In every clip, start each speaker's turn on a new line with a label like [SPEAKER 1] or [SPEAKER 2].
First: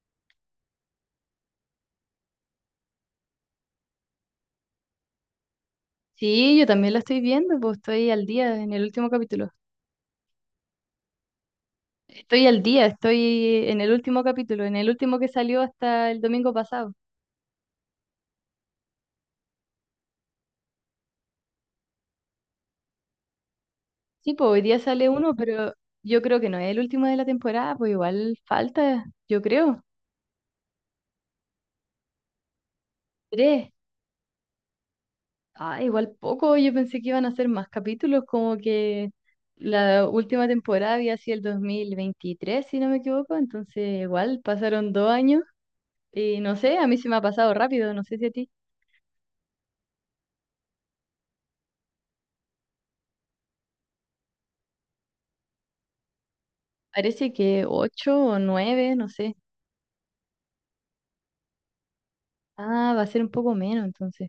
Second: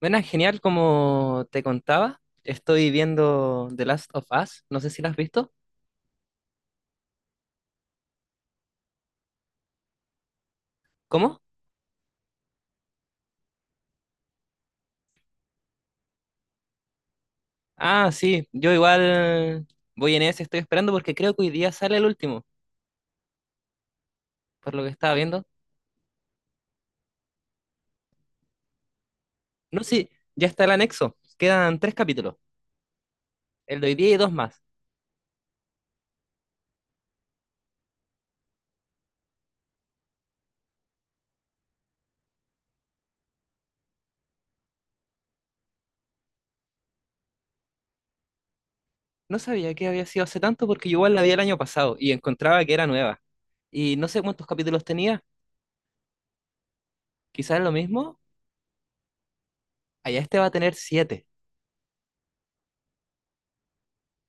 [SPEAKER 1] Bueno, genial, como te contaba, estoy viendo The Last of Us, no sé si la has visto.
[SPEAKER 2] Sí, yo también la estoy viendo, pues estoy al día en el último capítulo.
[SPEAKER 1] ¿Cómo?
[SPEAKER 2] Estoy al día, estoy en el último capítulo, en el último que salió hasta el domingo pasado.
[SPEAKER 1] Ah, sí, yo igual voy en ese, estoy esperando porque creo que hoy día sale el último,
[SPEAKER 2] Sí, pues hoy
[SPEAKER 1] por
[SPEAKER 2] día
[SPEAKER 1] lo que
[SPEAKER 2] sale
[SPEAKER 1] estaba
[SPEAKER 2] uno,
[SPEAKER 1] viendo.
[SPEAKER 2] pero yo creo que no es el último de la temporada, pues igual falta, yo creo,
[SPEAKER 1] No, sí, ya está el anexo, quedan tres capítulos,
[SPEAKER 2] tres.
[SPEAKER 1] el de hoy día y dos más.
[SPEAKER 2] Ah, igual poco, yo pensé que iban a hacer más capítulos, como que la última temporada había sido el 2023, si no me equivoco, entonces igual pasaron 2 años y no sé, a mí se me ha pasado rápido, no sé si a ti.
[SPEAKER 1] No sabía que había sido hace tanto porque yo igual la vi el año pasado y encontraba que era nueva. Y no sé cuántos capítulos tenía,
[SPEAKER 2] Parece
[SPEAKER 1] quizás
[SPEAKER 2] que
[SPEAKER 1] lo
[SPEAKER 2] ocho
[SPEAKER 1] mismo,
[SPEAKER 2] o nueve, no sé.
[SPEAKER 1] allá este va a tener siete.
[SPEAKER 2] Ah, va a ser un poco menos entonces.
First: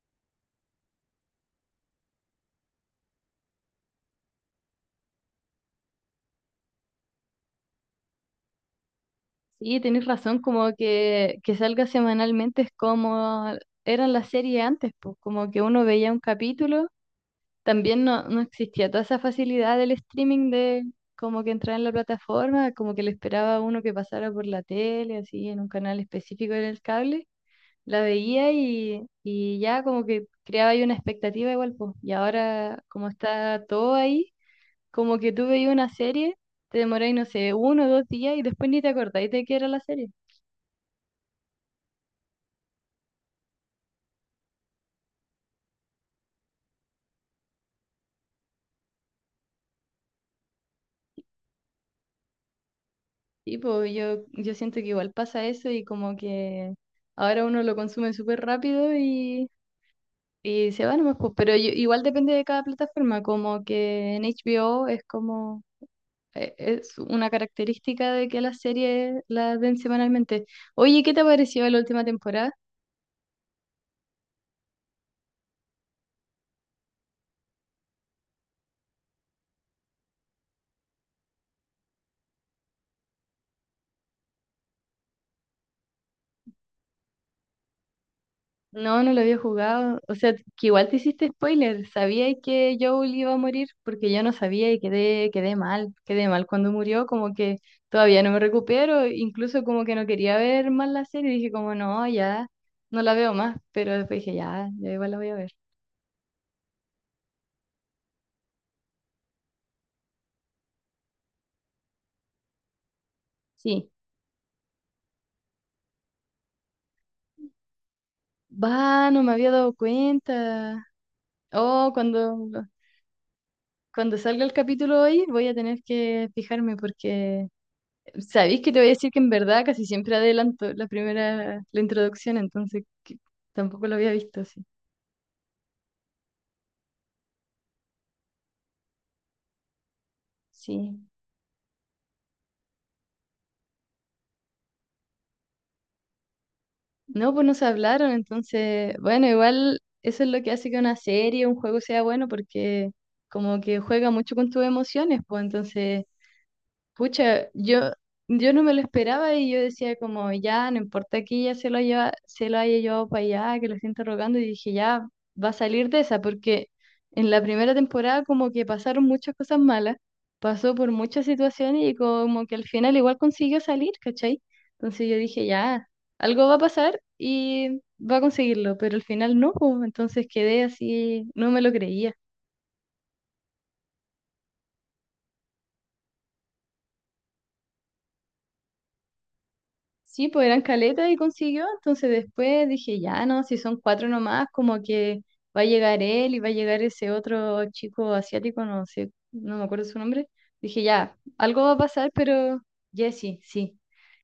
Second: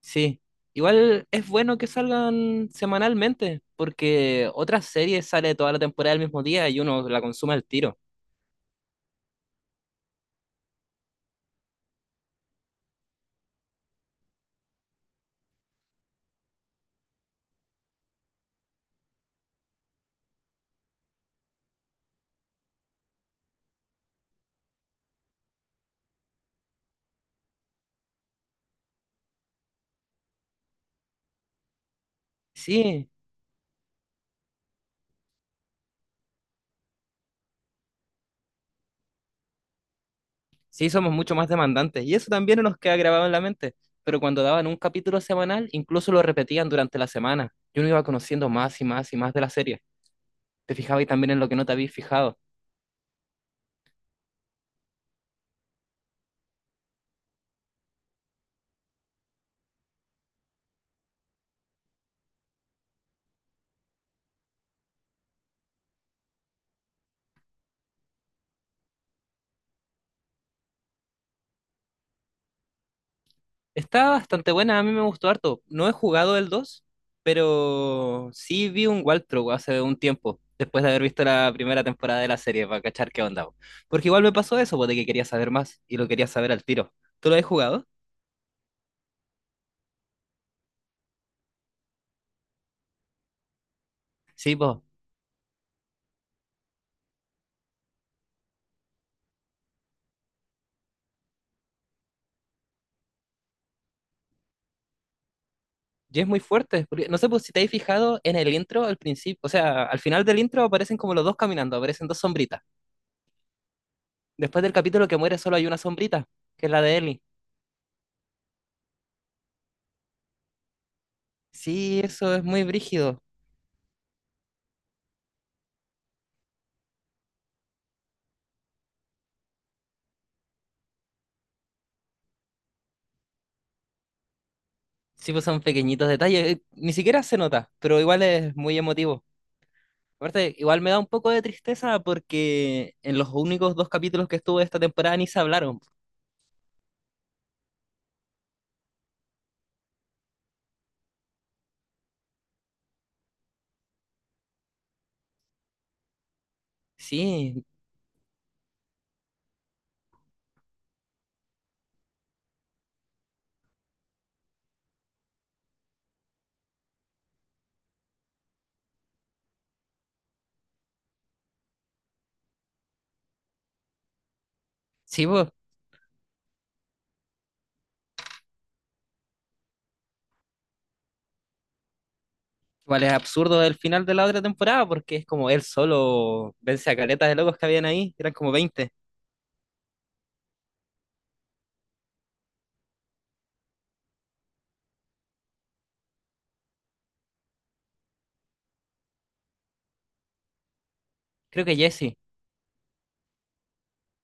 [SPEAKER 1] Sí, igual es bueno que salgan semanalmente, porque otras series sale toda la temporada el mismo día y uno la consume al tiro.
[SPEAKER 2] Sí, tenés razón, como que salga semanalmente es como eran las series antes, pues como que uno veía un capítulo, también no, no existía toda esa facilidad del streaming de como que entrar en la plataforma, como que le esperaba a uno que pasara por la tele, así en un canal específico en el cable, la veía y ya como que creaba ahí una expectativa igual, pues, y ahora como
[SPEAKER 1] Sí,
[SPEAKER 2] está todo ahí. Como que tú veías una serie, te demoráis, no sé, 1 o 2 días y después ni te acordáis de qué era la serie.
[SPEAKER 1] sí, somos mucho más demandantes y eso también nos queda grabado en la mente. Pero cuando daban un capítulo semanal, incluso lo repetían durante la semana. Y uno iba conociendo más y más y más de la serie. Te fijabas también en lo que no te habías fijado.
[SPEAKER 2] Y pues yo siento que igual pasa eso y como que ahora uno lo consume súper rápido y se va nomás, pues. Pero igual depende de cada plataforma, como que en HBO es como... es una característica de que las series las ven semanalmente. Oye, ¿qué te pareció la última temporada?
[SPEAKER 1] Está bastante buena, a mí me gustó harto. No he jugado el dos, pero sí vi un walkthrough hace un tiempo, después de haber visto la primera temporada de la serie, para cachar qué onda, po. Porque igual me pasó eso, po, de que quería saber más y lo quería saber al tiro. ¿Tú lo has jugado?
[SPEAKER 2] No, no lo había jugado. O sea, que igual te hiciste spoiler. Sabía que Joel iba a morir porque yo no
[SPEAKER 1] Sí,
[SPEAKER 2] sabía
[SPEAKER 1] pues.
[SPEAKER 2] y quedé mal. Quedé mal cuando murió, como que todavía no me recupero. Incluso como que no quería ver más la serie. Dije como, no, ya no la veo más. Pero después dije, ya, ya igual la voy a ver.
[SPEAKER 1] Y es muy fuerte, no sé pues, si te has fijado en el intro al principio, o sea, al final del intro aparecen como los dos caminando, aparecen dos sombritas.
[SPEAKER 2] Sí.
[SPEAKER 1] Después del capítulo que muere solo hay una sombrita, que es la de Ellie.
[SPEAKER 2] Va, no me había dado cuenta. Oh,
[SPEAKER 1] Sí, eso es
[SPEAKER 2] cuando,
[SPEAKER 1] muy brígido.
[SPEAKER 2] cuando salga el capítulo hoy voy a tener que fijarme porque sabéis que te voy a decir que en verdad casi siempre adelanto la primera, la introducción, entonces que tampoco lo había visto así.
[SPEAKER 1] Sí, pues son pequeñitos detalles, ni siquiera se nota, pero igual es muy emotivo. Aparte, igual me
[SPEAKER 2] Sí.
[SPEAKER 1] da un poco de tristeza porque en los únicos dos capítulos que estuvo esta temporada ni se hablaron.
[SPEAKER 2] No, pues no se hablaron, entonces, bueno, igual eso es lo que hace que una serie, un juego sea bueno, porque como que juega mucho con tus emociones, pues entonces pucha,
[SPEAKER 1] Sí,
[SPEAKER 2] yo no me lo esperaba y yo decía como, ya, no importa que ella se lo haya llevado para allá, que lo esté interrogando, y dije, ya, va a salir de esa, porque en la primera temporada como que pasaron muchas cosas malas, pasó por muchas situaciones y como que al final igual consiguió salir, ¿cachai? Entonces yo
[SPEAKER 1] sí,
[SPEAKER 2] dije,
[SPEAKER 1] pues
[SPEAKER 2] ya, algo va a pasar y va a conseguirlo, pero al final no, pues, entonces quedé así, no me lo creía.
[SPEAKER 1] igual es absurdo el final de la otra temporada porque es como él solo vence a caletas de locos que habían ahí, eran como 20.
[SPEAKER 2] Sí, pues eran caletas y consiguió. Entonces después dije, ya no, si son cuatro nomás, como que va a llegar él y va a llegar ese otro chico asiático, no sé, no me acuerdo su nombre. Dije, ya, algo
[SPEAKER 1] Creo
[SPEAKER 2] va
[SPEAKER 1] que
[SPEAKER 2] a pasar,
[SPEAKER 1] Jesse,
[SPEAKER 2] pero Jesse, sí.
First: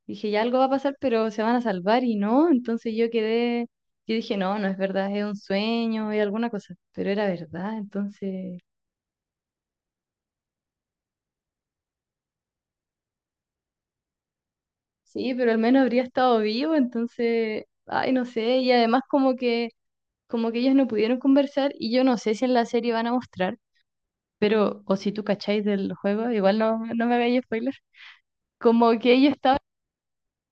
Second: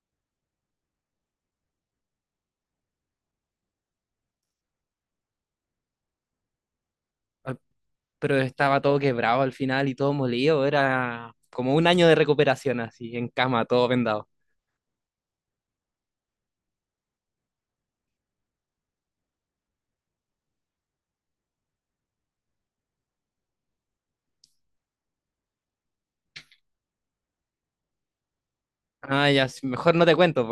[SPEAKER 2] Dije, ya algo va a pasar, pero se van a salvar y no. Entonces yo quedé, yo dije, no, no es verdad, es un sueño, es alguna cosa, pero era
[SPEAKER 1] al-
[SPEAKER 2] verdad.
[SPEAKER 1] pero
[SPEAKER 2] Entonces,
[SPEAKER 1] estaba todo quebrado al final y todo molido, era como un año de recuperación así, en cama, todo vendado.
[SPEAKER 2] sí, pero al menos habría estado vivo, entonces, ay, no sé, y además como que ellos no pudieron conversar y yo no sé si en la serie van a mostrar, pero o si tú cacháis del juego, igual no, no me hagáis spoiler, como que
[SPEAKER 1] Ah,
[SPEAKER 2] ellos
[SPEAKER 1] ya,
[SPEAKER 2] estaban,
[SPEAKER 1] sí, mejor no te cuento,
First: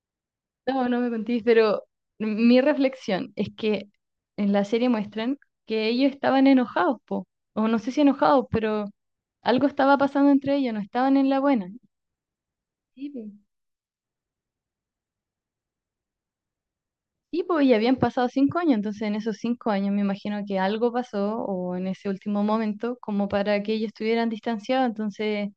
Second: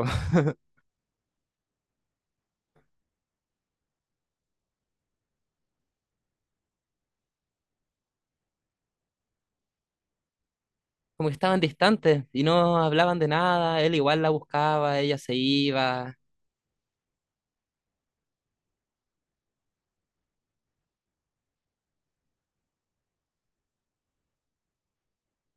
[SPEAKER 2] no, no me contéis, pero mi reflexión es que en la serie muestran que ellos estaban enojados, po, o no sé si enojados, pero algo estaba pasando entre ellos, no estaban en
[SPEAKER 1] como que
[SPEAKER 2] la
[SPEAKER 1] estaban
[SPEAKER 2] buena.
[SPEAKER 1] distantes y no
[SPEAKER 2] Sí,
[SPEAKER 1] hablaban de
[SPEAKER 2] po.
[SPEAKER 1] nada, él igual la buscaba, ella se iba.
[SPEAKER 2] Sí, po, y habían pasado 5 años, entonces en esos 5 años me imagino que algo pasó o en ese último momento como para que ellos estuvieran distanciados, entonces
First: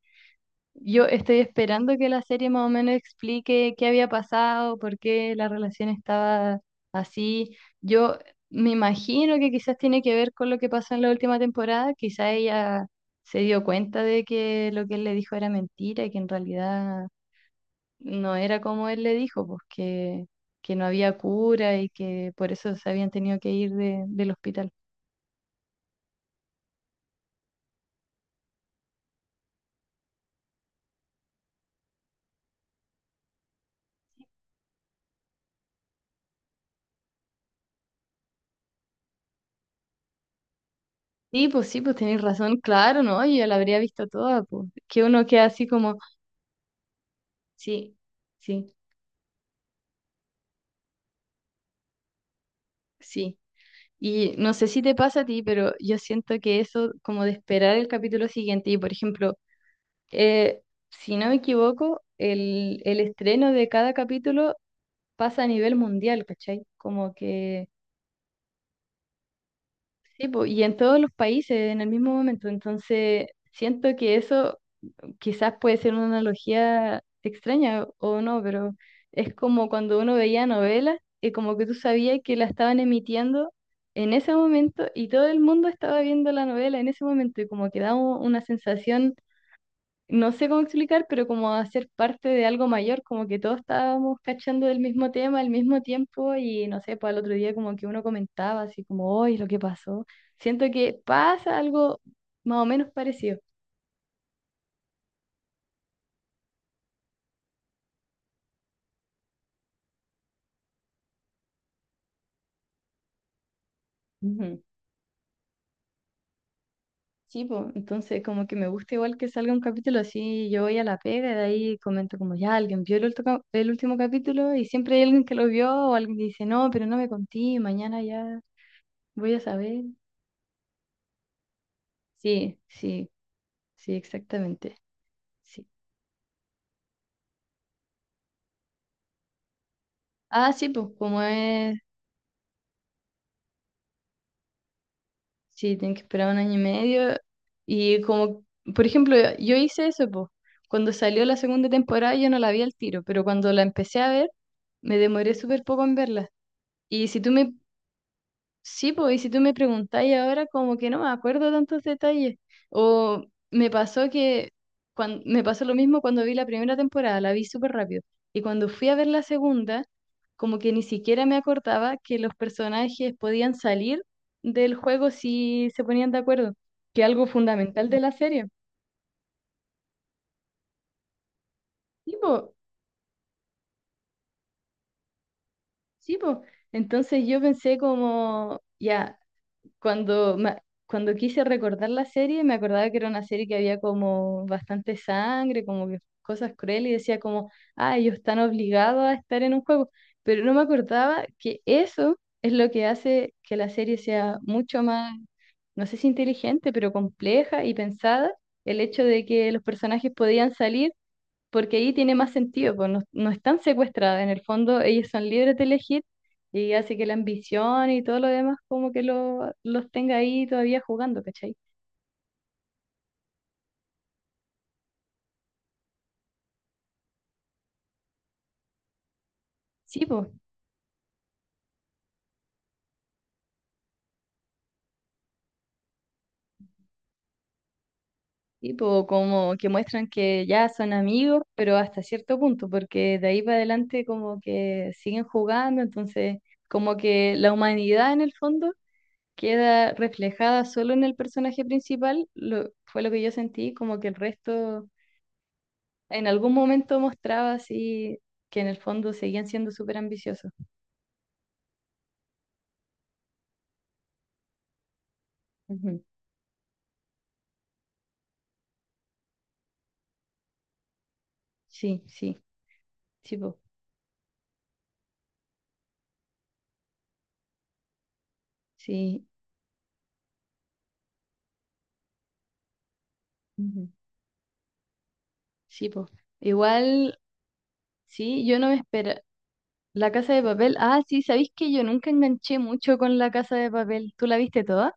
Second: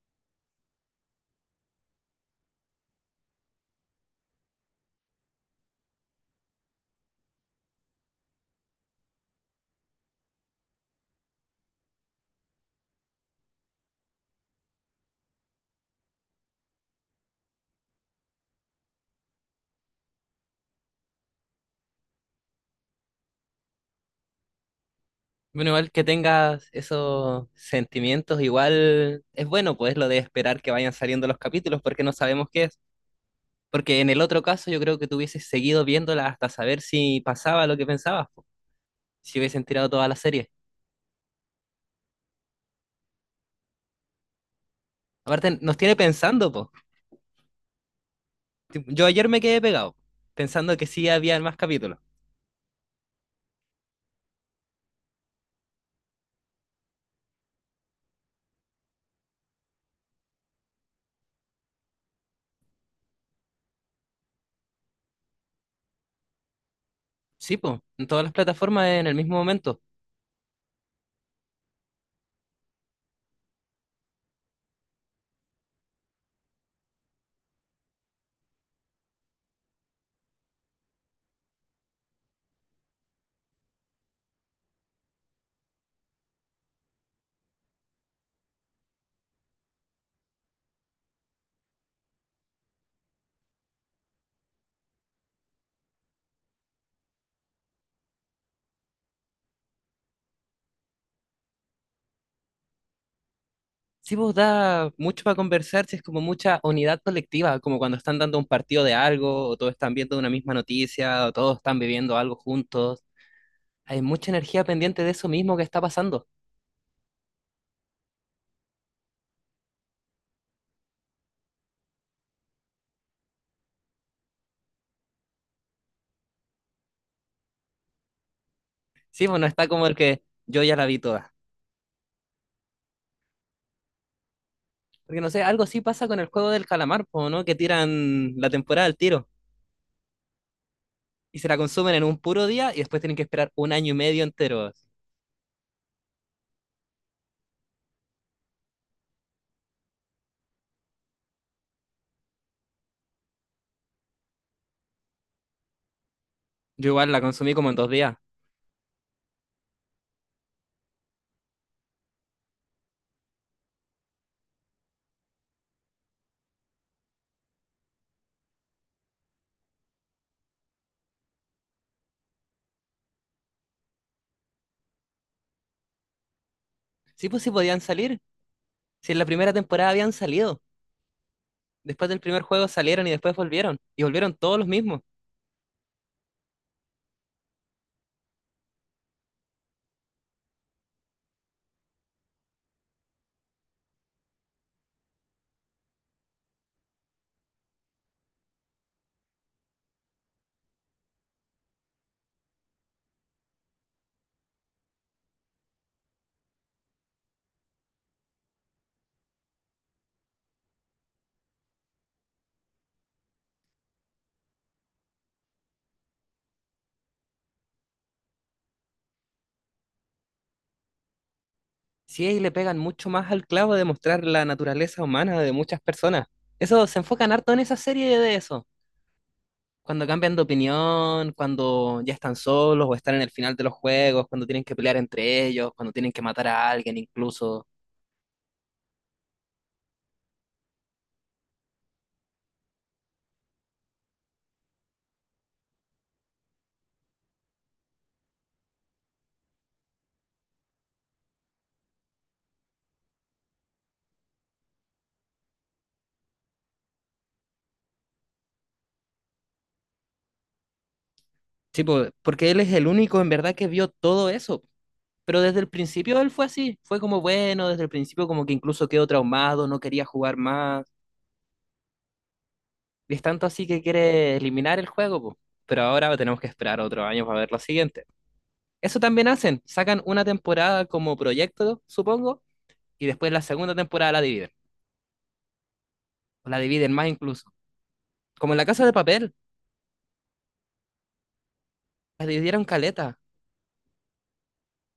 [SPEAKER 2] yo estoy esperando que la serie más o menos explique qué había pasado, por qué la relación estaba así. Yo me imagino que quizás tiene que ver con lo que pasó en la última temporada. Quizás ella se dio cuenta de que lo que él le dijo era mentira y que en realidad no era como él le dijo, pues que, no había cura y que por eso se habían tenido que ir del hospital.
[SPEAKER 1] Bueno, igual que tengas esos sentimientos, igual es bueno, pues lo de esperar que vayan saliendo los capítulos porque no sabemos qué es. Porque en el otro caso yo creo que tú hubieses seguido viéndola hasta saber si pasaba lo que pensabas, po, si hubiesen tirado toda la serie.
[SPEAKER 2] Sí, pues tenéis razón, claro, ¿no? Yo ya la habría visto toda, pues. Que uno queda
[SPEAKER 1] Aparte,
[SPEAKER 2] así
[SPEAKER 1] nos tiene
[SPEAKER 2] como,
[SPEAKER 1] pensando, po.
[SPEAKER 2] sí. Sí,
[SPEAKER 1] Tipo, yo ayer me quedé pegado, pensando que sí había más capítulos.
[SPEAKER 2] sí, y no sé si te pasa a ti, pero yo siento que eso, como de esperar el capítulo siguiente, y por ejemplo, eh, si no me equivoco, el estreno de cada capítulo pasa a nivel mundial, ¿cachai? Como
[SPEAKER 1] Sí,
[SPEAKER 2] que,
[SPEAKER 1] po, en todas las plataformas en el mismo momento.
[SPEAKER 2] sí, po, y en todos los países en el mismo momento, entonces siento que eso quizás puede ser una analogía extraña o no, pero es como cuando uno veía novelas y como que tú sabías que la estaban emitiendo en ese momento y todo el mundo estaba viendo la novela en ese momento y como que da una sensación, no sé cómo explicar, pero como a ser parte de algo mayor, como que todos estábamos cachando del mismo tema al mismo tiempo y no sé, pues al otro día como que uno comentaba así como, hoy lo que pasó. Siento que pasa algo más o menos parecido.
[SPEAKER 1] Sí, vos da mucho para conversar, si es como mucha unidad colectiva, como cuando están dando un partido de algo, o todos están viendo una misma noticia, o todos están viviendo algo juntos. Hay mucha energía pendiente de eso mismo que está pasando.
[SPEAKER 2] Sí, pues, entonces como que me gusta igual que salga un capítulo así, yo voy a la pega y de ahí comento como ya alguien vio el último capítulo y siempre hay alguien que lo vio o alguien que dice no, pero no me conté, mañana ya
[SPEAKER 1] Sí,
[SPEAKER 2] voy
[SPEAKER 1] pues
[SPEAKER 2] a
[SPEAKER 1] no está
[SPEAKER 2] saber.
[SPEAKER 1] como el que yo ya la vi toda.
[SPEAKER 2] Sí, sí, sí, exactamente.
[SPEAKER 1] Porque no sé, algo
[SPEAKER 2] Sí.
[SPEAKER 1] así pasa con el juego del calamar, po, ¿no? Que tiran la temporada al tiro
[SPEAKER 2] Ah, sí, pues como
[SPEAKER 1] y se la
[SPEAKER 2] es,
[SPEAKER 1] consumen en un puro día y después tienen que esperar un año y medio entero.
[SPEAKER 2] sí, tienen que esperar un año y medio y como, por ejemplo, yo hice eso, pues, cuando salió la segunda temporada yo no la vi al tiro, pero cuando la empecé a ver me demoré súper poco en verla.
[SPEAKER 1] Yo
[SPEAKER 2] Y
[SPEAKER 1] igual
[SPEAKER 2] si
[SPEAKER 1] la
[SPEAKER 2] tú
[SPEAKER 1] consumí
[SPEAKER 2] me
[SPEAKER 1] como en 2 días.
[SPEAKER 2] Sí, pues, y si tú me preguntáis ahora, como que no me acuerdo tantos detalles. O me pasó que me pasó lo mismo cuando vi la primera temporada, la vi súper rápido. Y cuando fui a ver la segunda, como que ni siquiera me acordaba que los personajes podían salir del juego si se ponían de acuerdo, que algo
[SPEAKER 1] Sí, pues sí podían
[SPEAKER 2] fundamental de la
[SPEAKER 1] salir.
[SPEAKER 2] serie.
[SPEAKER 1] Si en la primera temporada habían salido. Después
[SPEAKER 2] Sí,
[SPEAKER 1] del primer
[SPEAKER 2] pues,
[SPEAKER 1] juego salieron y después volvieron. Y volvieron todos los mismos.
[SPEAKER 2] sí, pues. Entonces yo pensé como, ya. cuando, ma- Cuando quise recordar la serie, me acordaba que era una serie que había como bastante sangre, como que cosas crueles, y decía como, ah, ellos están obligados a estar en un juego. Pero no me acordaba que eso es lo que hace que la serie sea mucho más, no sé si inteligente, pero compleja y pensada, el hecho de que los personajes podían salir porque ahí tiene más sentido, pues no, no están secuestradas, en el fondo ellas son libres de elegir y hace que la ambición y todo lo demás como que los tenga ahí todavía jugando, ¿cachai?
[SPEAKER 1] Sí, ahí le pegan mucho más al clavo de mostrar la naturaleza humana de muchas personas. Eso se enfocan harto en esa serie de eso.
[SPEAKER 2] Sí,
[SPEAKER 1] Cuando
[SPEAKER 2] pues,
[SPEAKER 1] cambian de opinión, cuando ya están solos o están en el final de los juegos, cuando tienen que pelear entre ellos, cuando tienen que matar a alguien incluso.
[SPEAKER 2] sí, po, como que muestran que ya son amigos, pero hasta cierto punto, porque de ahí para adelante como que siguen jugando, entonces como que la humanidad en el fondo queda reflejada solo en el personaje principal, fue lo que yo sentí, como que el resto en algún momento mostraba así que en el fondo seguían siendo súper ambiciosos.
[SPEAKER 1] Sí, po, porque él es el único en verdad que vio todo eso. Pero desde el
[SPEAKER 2] Ujú.
[SPEAKER 1] principio él fue así, fue como bueno, desde el principio como que incluso quedó traumado, no quería jugar más.
[SPEAKER 2] Sí, sí,
[SPEAKER 1] Y es
[SPEAKER 2] sí,
[SPEAKER 1] tanto
[SPEAKER 2] po,
[SPEAKER 1] así que quiere eliminar el juego, po. Pero ahora tenemos que esperar otro año para ver lo siguiente. Eso
[SPEAKER 2] sí,
[SPEAKER 1] también hacen, sacan una temporada como proyecto, supongo, y después la segunda
[SPEAKER 2] ujú,
[SPEAKER 1] temporada la dividen.
[SPEAKER 2] sí, po.
[SPEAKER 1] O la dividen más
[SPEAKER 2] Igual,
[SPEAKER 1] incluso.
[SPEAKER 2] sí,
[SPEAKER 1] Como en
[SPEAKER 2] yo
[SPEAKER 1] La
[SPEAKER 2] no me
[SPEAKER 1] Casa de
[SPEAKER 2] espera.
[SPEAKER 1] Papel,
[SPEAKER 2] La Casa de Papel, ah, sí, ¿sabéis que yo nunca
[SPEAKER 1] la
[SPEAKER 2] enganché
[SPEAKER 1] dividieron
[SPEAKER 2] mucho con
[SPEAKER 1] caleta.
[SPEAKER 2] La Casa de Papel? ¿Tú la viste toda?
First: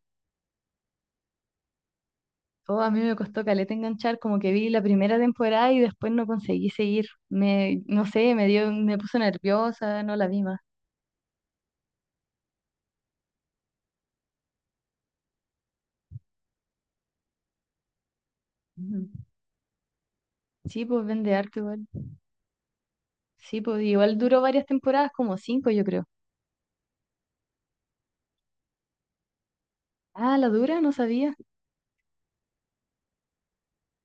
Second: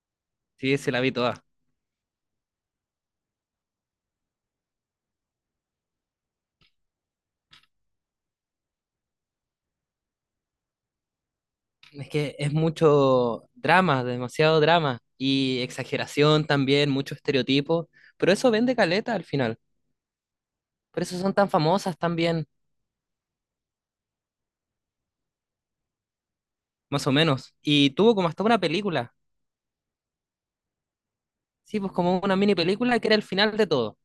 [SPEAKER 1] Sí, se la vi toda.
[SPEAKER 2] Oh, a mí me costó caleta enganchar, como que vi la primera temporada y después no conseguí seguir. Me, no sé, me dio, me puso nerviosa, no la vi más.
[SPEAKER 1] Es que es mucho drama, demasiado drama. Y exageración también, mucho estereotipo. Pero eso vende
[SPEAKER 2] Ujú.
[SPEAKER 1] caleta al final.
[SPEAKER 2] Sí,
[SPEAKER 1] Por
[SPEAKER 2] pues
[SPEAKER 1] eso
[SPEAKER 2] vende
[SPEAKER 1] son tan
[SPEAKER 2] arte igual.
[SPEAKER 1] famosas también,
[SPEAKER 2] Sí, pues igual duró varias temporadas, como cinco, yo creo.
[SPEAKER 1] más o menos. Y tuvo como hasta una película.
[SPEAKER 2] Ah, la dura, no sabía.
[SPEAKER 1] Sí, pues como una mini película que era el final de todo.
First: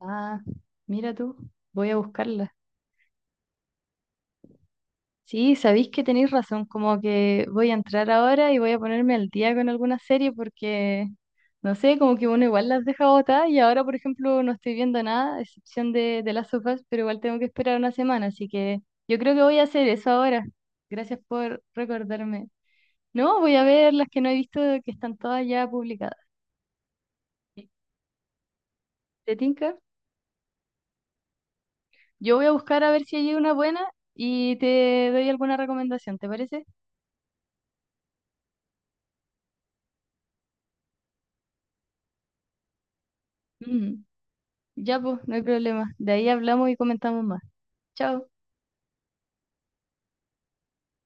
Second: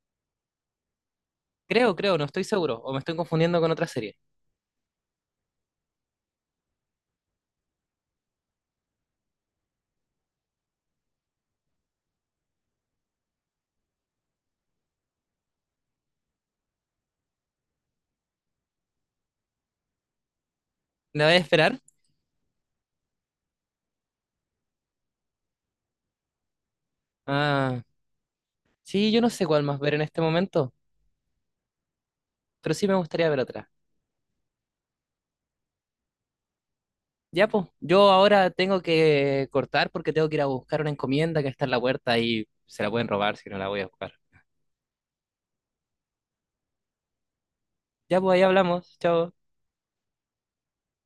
[SPEAKER 2] Ah, mira tú, voy
[SPEAKER 1] Creo,
[SPEAKER 2] a
[SPEAKER 1] creo, no estoy
[SPEAKER 2] buscarla.
[SPEAKER 1] seguro. O me estoy confundiendo con otra serie.
[SPEAKER 2] Sí, sabéis que tenéis razón, como que voy a entrar ahora y voy a ponerme al día con alguna serie porque, no sé, como que uno igual las deja botadas y ahora, por ejemplo, no estoy viendo nada, a excepción de las sofás, pero igual tengo que esperar una semana, así que yo creo que voy a hacer eso ahora. Gracias
[SPEAKER 1] ¿La voy a
[SPEAKER 2] por
[SPEAKER 1] esperar?
[SPEAKER 2] recordarme. No, voy a ver las que no he visto que están todas ya publicadas.
[SPEAKER 1] Ah, sí, yo no
[SPEAKER 2] ¿Te
[SPEAKER 1] sé cuál
[SPEAKER 2] tinca?
[SPEAKER 1] más ver en este momento,
[SPEAKER 2] Yo voy a
[SPEAKER 1] pero
[SPEAKER 2] buscar
[SPEAKER 1] sí
[SPEAKER 2] a
[SPEAKER 1] me
[SPEAKER 2] ver si
[SPEAKER 1] gustaría
[SPEAKER 2] hay
[SPEAKER 1] ver
[SPEAKER 2] una
[SPEAKER 1] otra.
[SPEAKER 2] buena y te doy alguna recomendación, ¿te parece?
[SPEAKER 1] Ya, pues, yo ahora tengo que cortar porque tengo que ir a buscar una encomienda que está en la puerta y se la pueden robar si no la voy a
[SPEAKER 2] Mm,
[SPEAKER 1] buscar.
[SPEAKER 2] ya, pues, no hay problema. De ahí hablamos y comentamos más.
[SPEAKER 1] Ya,
[SPEAKER 2] Chao.
[SPEAKER 1] pues, ahí hablamos. Chao.